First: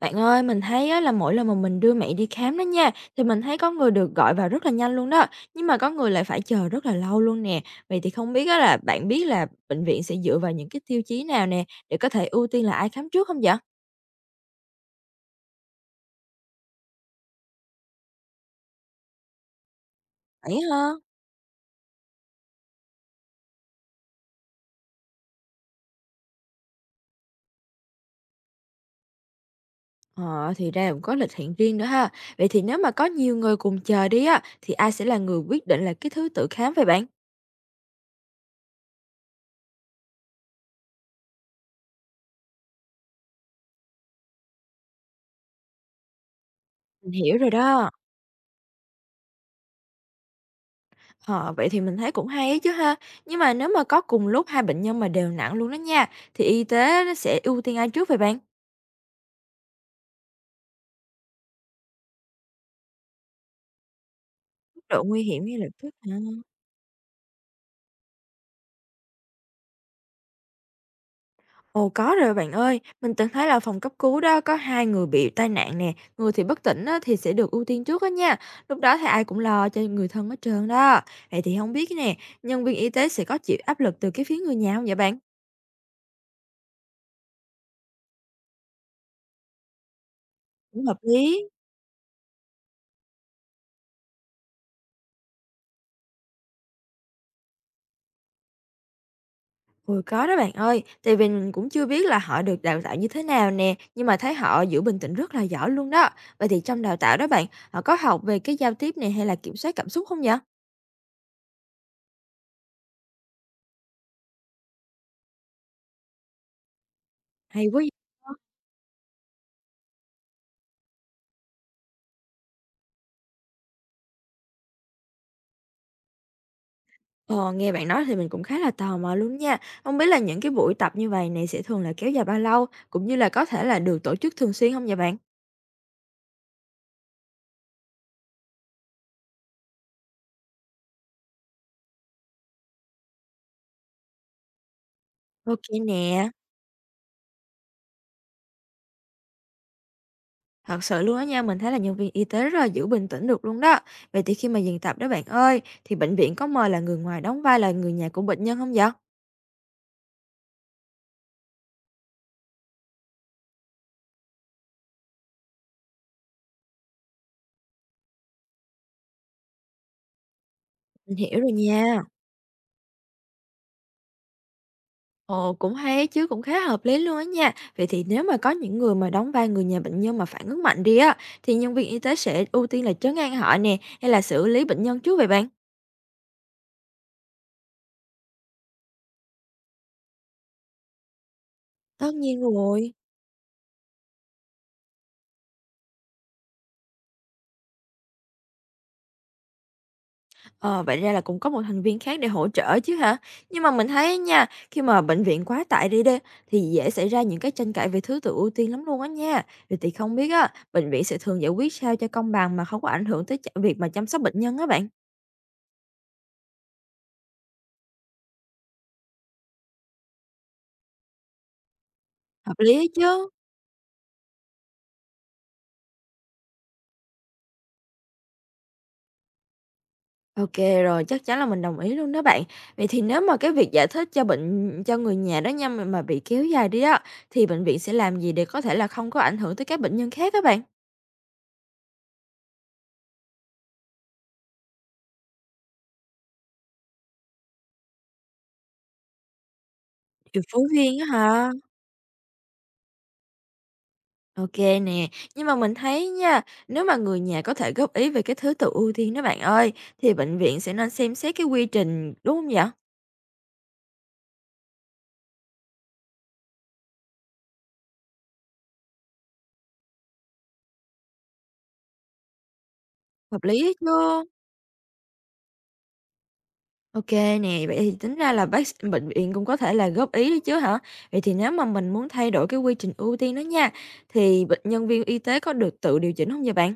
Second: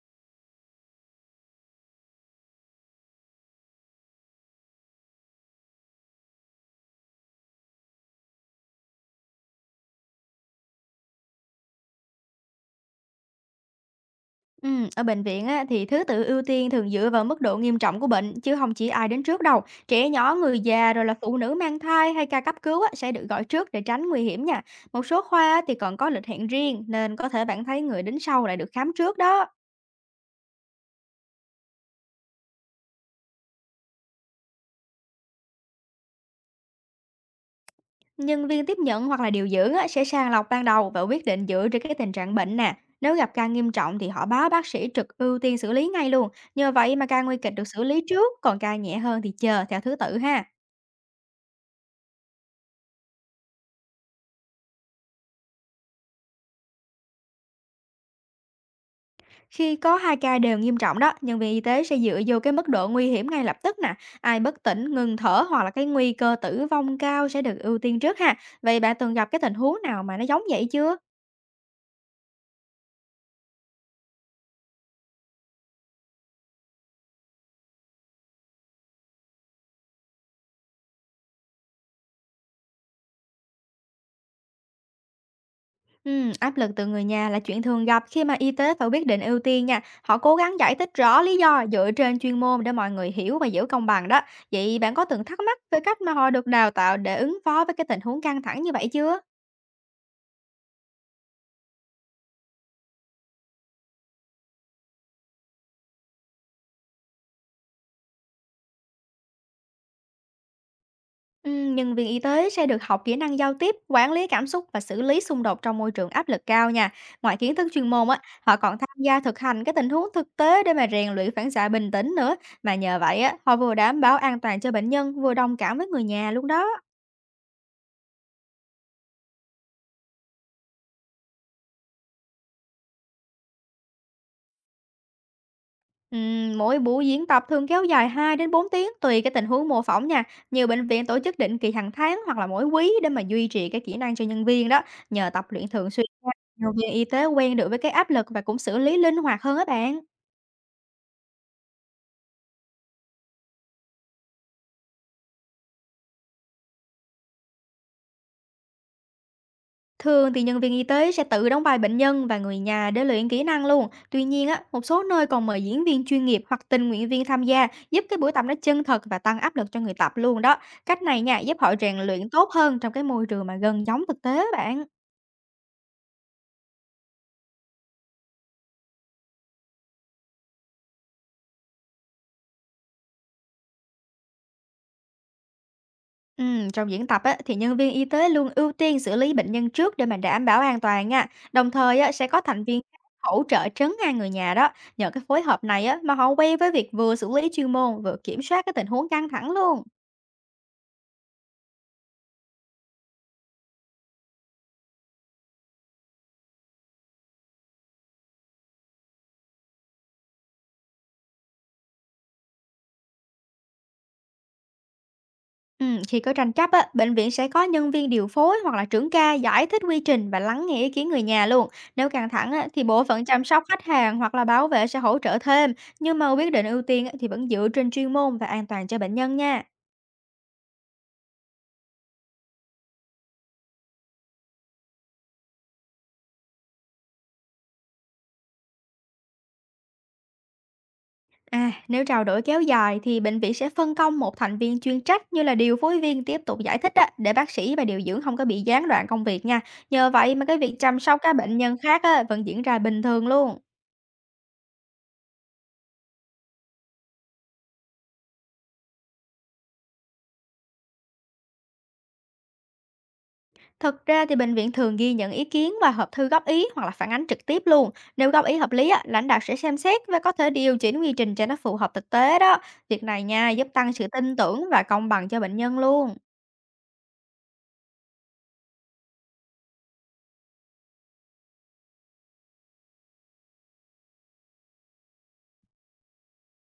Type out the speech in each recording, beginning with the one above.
Bạn ơi, mình thấy á là mỗi lần mà mình đưa mẹ đi khám đó nha, thì mình thấy có người được gọi vào rất là nhanh luôn đó, nhưng mà có người lại phải chờ rất là lâu luôn nè. Vậy thì không biết á là bạn biết là bệnh viện sẽ dựa vào những cái tiêu chí nào nè để có thể ưu tiên là ai khám trước không vậy? Ở bệnh viện á, thì thứ tự ưu tiên thường dựa vào mức độ nghiêm trọng của bệnh chứ không chỉ ai đến trước đâu. Trẻ nhỏ, Vậy người già ha? rồi là phụ nữ mang thai hay ca cấp cứu á, sẽ được gọi trước để tránh nguy hiểm nha. Một số khoa á, thì còn có lịch hẹn riêng nên có thể bạn thấy người đến sau lại được khám trước đó. Ờ, thì ra cũng có lịch hẹn riêng nữa ha. Vậy thì nếu mà có nhiều người cùng chờ đi á, thì ai sẽ là người quyết định là cái thứ tự khám vậy bạn? Nhân viên tiếp nhận hoặc là điều dưỡng á, sẽ sàng lọc ban đầu và quyết định dựa trên cái tình trạng bệnh nè. Nếu gặp ca nghiêm trọng thì họ báo bác sĩ trực ưu tiên xử lý ngay luôn. Nhờ vậy mà Mình ca nguy hiểu rồi kịch được xử đó. lý trước, còn ca nhẹ hơn thì chờ theo thứ tự ha. Ờ, vậy thì mình thấy cũng hay ấy chứ ha. Nhưng mà nếu mà có cùng lúc hai bệnh nhân mà đều nặng luôn đó nha, thì y tế nó sẽ ưu tiên ai trước vậy bạn? Khi có 2 ca đều nghiêm trọng đó, nhân viên y tế sẽ dựa vô cái mức độ nguy hiểm ngay lập tức nè. Ai bất Mức tỉnh, độ ngừng nguy thở hiểm ngay hoặc là lập cái tức nguy hả? cơ tử vong cao sẽ được ưu tiên trước ha. Vậy bạn từng gặp cái tình huống nào mà nó giống vậy chưa? Ồ có rồi bạn ơi, mình từng thấy là phòng cấp cứu đó có hai người bị tai nạn nè, người thì bất tỉnh á, thì sẽ được ưu tiên trước đó nha. Lúc đó thì ai cũng lo cho người thân hết trơn đó. Vậy thì không biết nè, nhân viên y tế sẽ có chịu áp lực từ cái phía người nhà không vậy bạn? Áp lực từ người nhà là chuyện thường gặp khi mà y tế phải quyết định ưu tiên nha. Họ cố gắng giải Cũng thích hợp rõ lý lý. do dựa trên chuyên môn để mọi người hiểu và giữ công bằng đó. Vậy bạn có từng thắc mắc về cách mà họ được đào tạo để ứng phó với cái tình huống căng thẳng như vậy chưa? Ôi, có đó bạn ơi, tại vì mình cũng chưa biết là họ được đào tạo như thế nào nè, nhưng mà thấy họ giữ bình tĩnh rất là giỏi luôn đó. Vậy thì trong đào tạo đó bạn, họ có học về cái giao tiếp này hay là kiểm soát cảm xúc không vậy? Nhân viên y tế sẽ được học kỹ năng giao tiếp, quản lý cảm xúc và xử lý xung đột trong môi trường áp lực cao nha. Ngoài kiến Hay thức quá chuyên vậy. môn á, họ còn tham gia thực hành các tình huống thực tế để mà rèn luyện phản xạ bình tĩnh nữa. Mà nhờ vậy á, họ vừa đảm bảo an toàn cho bệnh nhân, vừa đồng cảm với người nhà luôn đó. Ờ, nghe bạn nói thì mình cũng khá là tò mò luôn nha. Không biết là những cái buổi tập như vậy này sẽ thường là kéo dài bao lâu, cũng như là có thể là được tổ chức thường xuyên không vậy bạn? Mỗi buổi diễn tập thường kéo dài 2 đến 4 tiếng tùy cái tình huống mô phỏng nha. Nhiều bệnh viện tổ chức định kỳ hàng tháng hoặc là mỗi quý để mà duy trì cái kỹ năng cho nhân viên đó. Nhờ tập Ok luyện thường xuyên, nè, nhân viên y tế quen được với cái áp lực và cũng xử lý linh hoạt hơn á bạn. thật sự luôn đó nha, mình thấy là nhân viên y tế rất là giữ bình tĩnh được luôn đó. Vậy thì khi mà dừng tập đó bạn ơi, thì bệnh viện có mời là người ngoài đóng vai là người nhà của bệnh nhân không vậy? Thường thì nhân viên y tế sẽ tự đóng vai bệnh nhân và người nhà để luyện kỹ năng luôn. Tuy nhiên á, một số nơi còn mời diễn viên chuyên nghiệp hoặc tình nguyện viên tham gia giúp cái buổi tập nó chân thật và tăng áp lực cho người tập luôn đó. Cách Mình này nha, hiểu rồi giúp họ rèn nha. luyện tốt hơn trong cái môi trường mà gần giống thực tế á bạn. Ồ, cũng hay ấy chứ, cũng khá hợp lý luôn á nha. Vậy thì nếu mà có những người mà đóng vai người nhà bệnh nhân mà phản ứng mạnh đi á, thì nhân viên y tế sẽ ưu tiên là trấn an họ nè, hay là xử lý bệnh nhân trước vậy bạn? Trong diễn tập á, thì nhân viên y tế luôn ưu tiên xử lý bệnh nhân trước để mà đảm bảo an toàn nha. Đồng thời á, Tất sẽ có nhiên thành viên rồi. hỗ trợ trấn an người nhà đó. Nhờ cái phối hợp này á, mà họ quen với việc vừa xử lý chuyên môn vừa kiểm soát cái tình huống căng thẳng luôn. Ờ, vậy ra là cũng có một thành viên khác để hỗ trợ chứ hả? Nhưng mà mình thấy á nha, khi mà bệnh viện quá tải đi đi, thì dễ xảy ra những cái tranh cãi về thứ tự ưu tiên lắm luôn á nha. Vậy thì không biết á, bệnh viện sẽ thường giải quyết sao cho công bằng mà không có ảnh hưởng tới việc mà chăm sóc bệnh nhân á bạn. Khi có tranh chấp á, bệnh viện sẽ có nhân viên điều phối hoặc là trưởng ca giải thích quy trình và lắng nghe ý kiến người nhà luôn. Nếu căng thẳng Hợp á, lý thì ấy bộ phận chứ. chăm sóc khách hàng hoặc là bảo vệ sẽ hỗ trợ thêm, nhưng mà quyết định ưu tiên á, thì vẫn dựa trên chuyên môn và an toàn cho bệnh nhân nha. OK, rồi, chắc chắn là mình đồng ý luôn đó bạn. Vậy thì nếu mà cái việc giải thích cho bệnh cho người nhà đó nha, mà bị kéo dài đi đó, thì bệnh viện sẽ làm gì để có thể là không có ảnh hưởng tới các bệnh nhân khác các bạn? À, nếu trao đổi kéo dài thì bệnh viện sẽ phân công một thành viên chuyên trách như là điều phối viên tiếp tục giải thích á, để bác sĩ và điều dưỡng không có bị gián đoạn công việc nha. Nhờ vậy Điều mà cái phối việc viên chăm á sóc các hả? bệnh nhân khác á, vẫn diễn ra bình thường luôn. OK nè, nhưng mà mình thấy nha, nếu mà người nhà có thể góp ý về cái thứ tự ưu tiên đó bạn ơi, thì bệnh viện sẽ nên xem xét cái quy trình, đúng không vậy? Thực ra thì bệnh viện thường ghi nhận ý kiến và hộp thư góp ý hoặc là phản ánh trực tiếp luôn. Nếu góp ý hợp lý, á, lãnh đạo sẽ xem xét và có thể điều chỉnh quy trình cho nó phù hợp thực tế đó. Việc này Hợp nha, lý giúp á tăng sự chứ? tin tưởng và công bằng cho bệnh nhân luôn. OK nè, vậy thì tính ra là bác s bệnh viện cũng có thể là góp ý đấy chứ hả? Vậy thì nếu mà mình muốn thay đổi cái quy trình ưu tiên đó nha, thì bệnh nhân viên y tế có được tự điều chỉnh không vậy bạn?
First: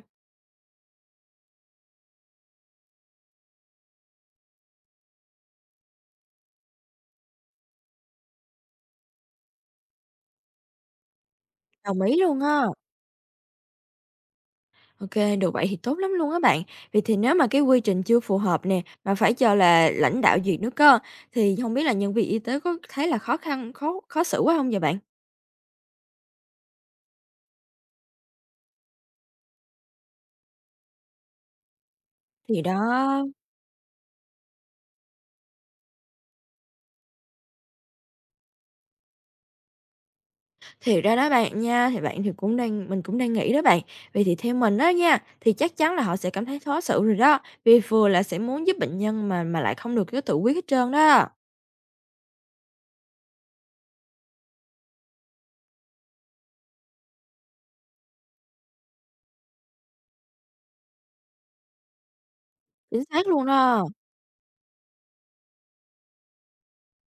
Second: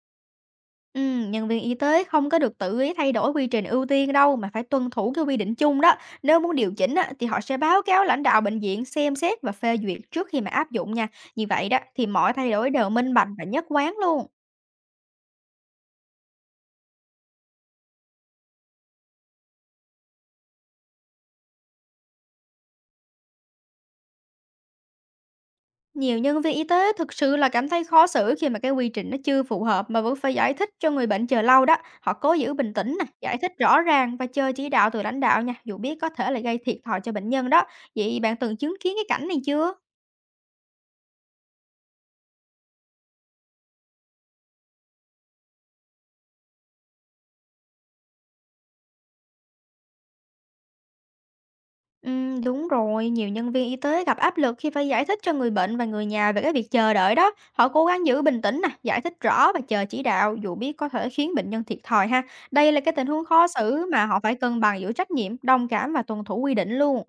Ừ, nhân viên y tế không có được tự ý thay đổi quy trình ưu tiên đâu mà phải tuân thủ cái quy định chung đó. Nếu muốn điều chỉnh á, thì họ sẽ báo cáo lãnh đạo bệnh viện xem xét và phê duyệt trước khi mà áp dụng nha. Như vậy đó Đồng thì ý mọi luôn thay á. đổi đều minh bạch và nhất quán luôn. OK kê, được vậy thì tốt lắm luôn á bạn. Vậy thì nếu mà cái quy trình chưa phù hợp nè, mà phải chờ là lãnh đạo duyệt nữa cơ, thì không biết là nhân viên y tế có thấy là khó khăn khó khó xử quá không vậy bạn? Nhiều nhân viên y tế thực sự là cảm thấy khó xử khi mà cái quy trình nó chưa phù hợp mà vẫn phải giải thích cho người bệnh chờ lâu đó. Họ cố giữ Thì bình tĩnh nè, đó. giải thích rõ ràng và chờ chỉ đạo từ lãnh đạo nha, dù biết có thể là gây thiệt thòi cho bệnh nhân đó. Vậy bạn từng chứng kiến cái cảnh này chưa? Thì ra đó bạn nha, thì bạn thì cũng đang mình cũng đang nghĩ đó bạn. Vậy thì theo mình đó nha, thì chắc chắn là họ sẽ cảm thấy khó xử rồi đó, vì vừa là sẽ muốn giúp bệnh nhân mà lại không được cái tự quyết hết trơn đó. Ừ, đúng rồi, nhiều nhân viên y tế gặp áp lực khi phải giải thích cho người bệnh và người nhà về cái việc chờ đợi đó. Họ cố gắng giữ bình tĩnh nè, giải thích rõ và chờ chỉ đạo dù biết có thể khiến bệnh nhân thiệt thòi ha. Đây là cái Chính tình huống xác luôn khó xử đó. mà họ phải cân bằng giữa trách nhiệm, đồng cảm và tuân thủ quy định luôn.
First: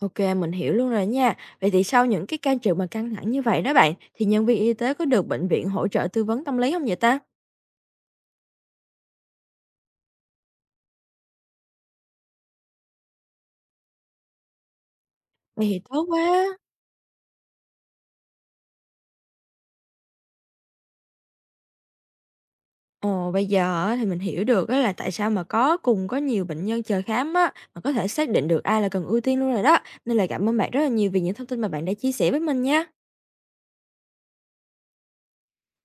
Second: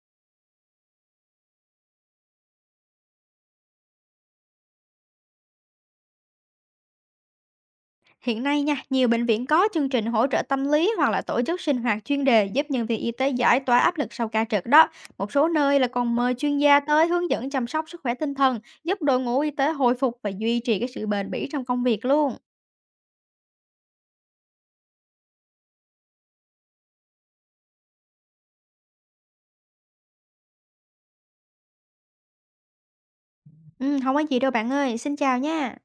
OK mình hiểu luôn rồi nha. Vậy thì sau những cái ca trực mà căng thẳng như vậy đó bạn, thì nhân viên y tế có được bệnh viện hỗ trợ tư vấn tâm lý không vậy ta? Hiện nay nha, nhiều bệnh viện có chương trình hỗ trợ tâm lý hoặc là tổ chức sinh hoạt chuyên đề giúp nhân viên y tế giải tỏa áp lực sau ca trực đó. Một số Vậy nơi thì là tốt còn quá. mời chuyên gia tới hướng dẫn chăm sóc sức khỏe tinh thần, giúp đội ngũ y tế hồi phục và duy trì cái sự bền bỉ trong công việc luôn. Ồ, bây giờ á thì mình hiểu được á là tại sao mà có nhiều bệnh nhân chờ khám á, mà có thể xác định được ai là cần ưu tiên luôn rồi đó. Nên là cảm ơn bạn rất là nhiều vì những thông tin mà bạn đã chia sẻ với mình nha. Ừ, không có gì đâu bạn ơi, xin chào nha.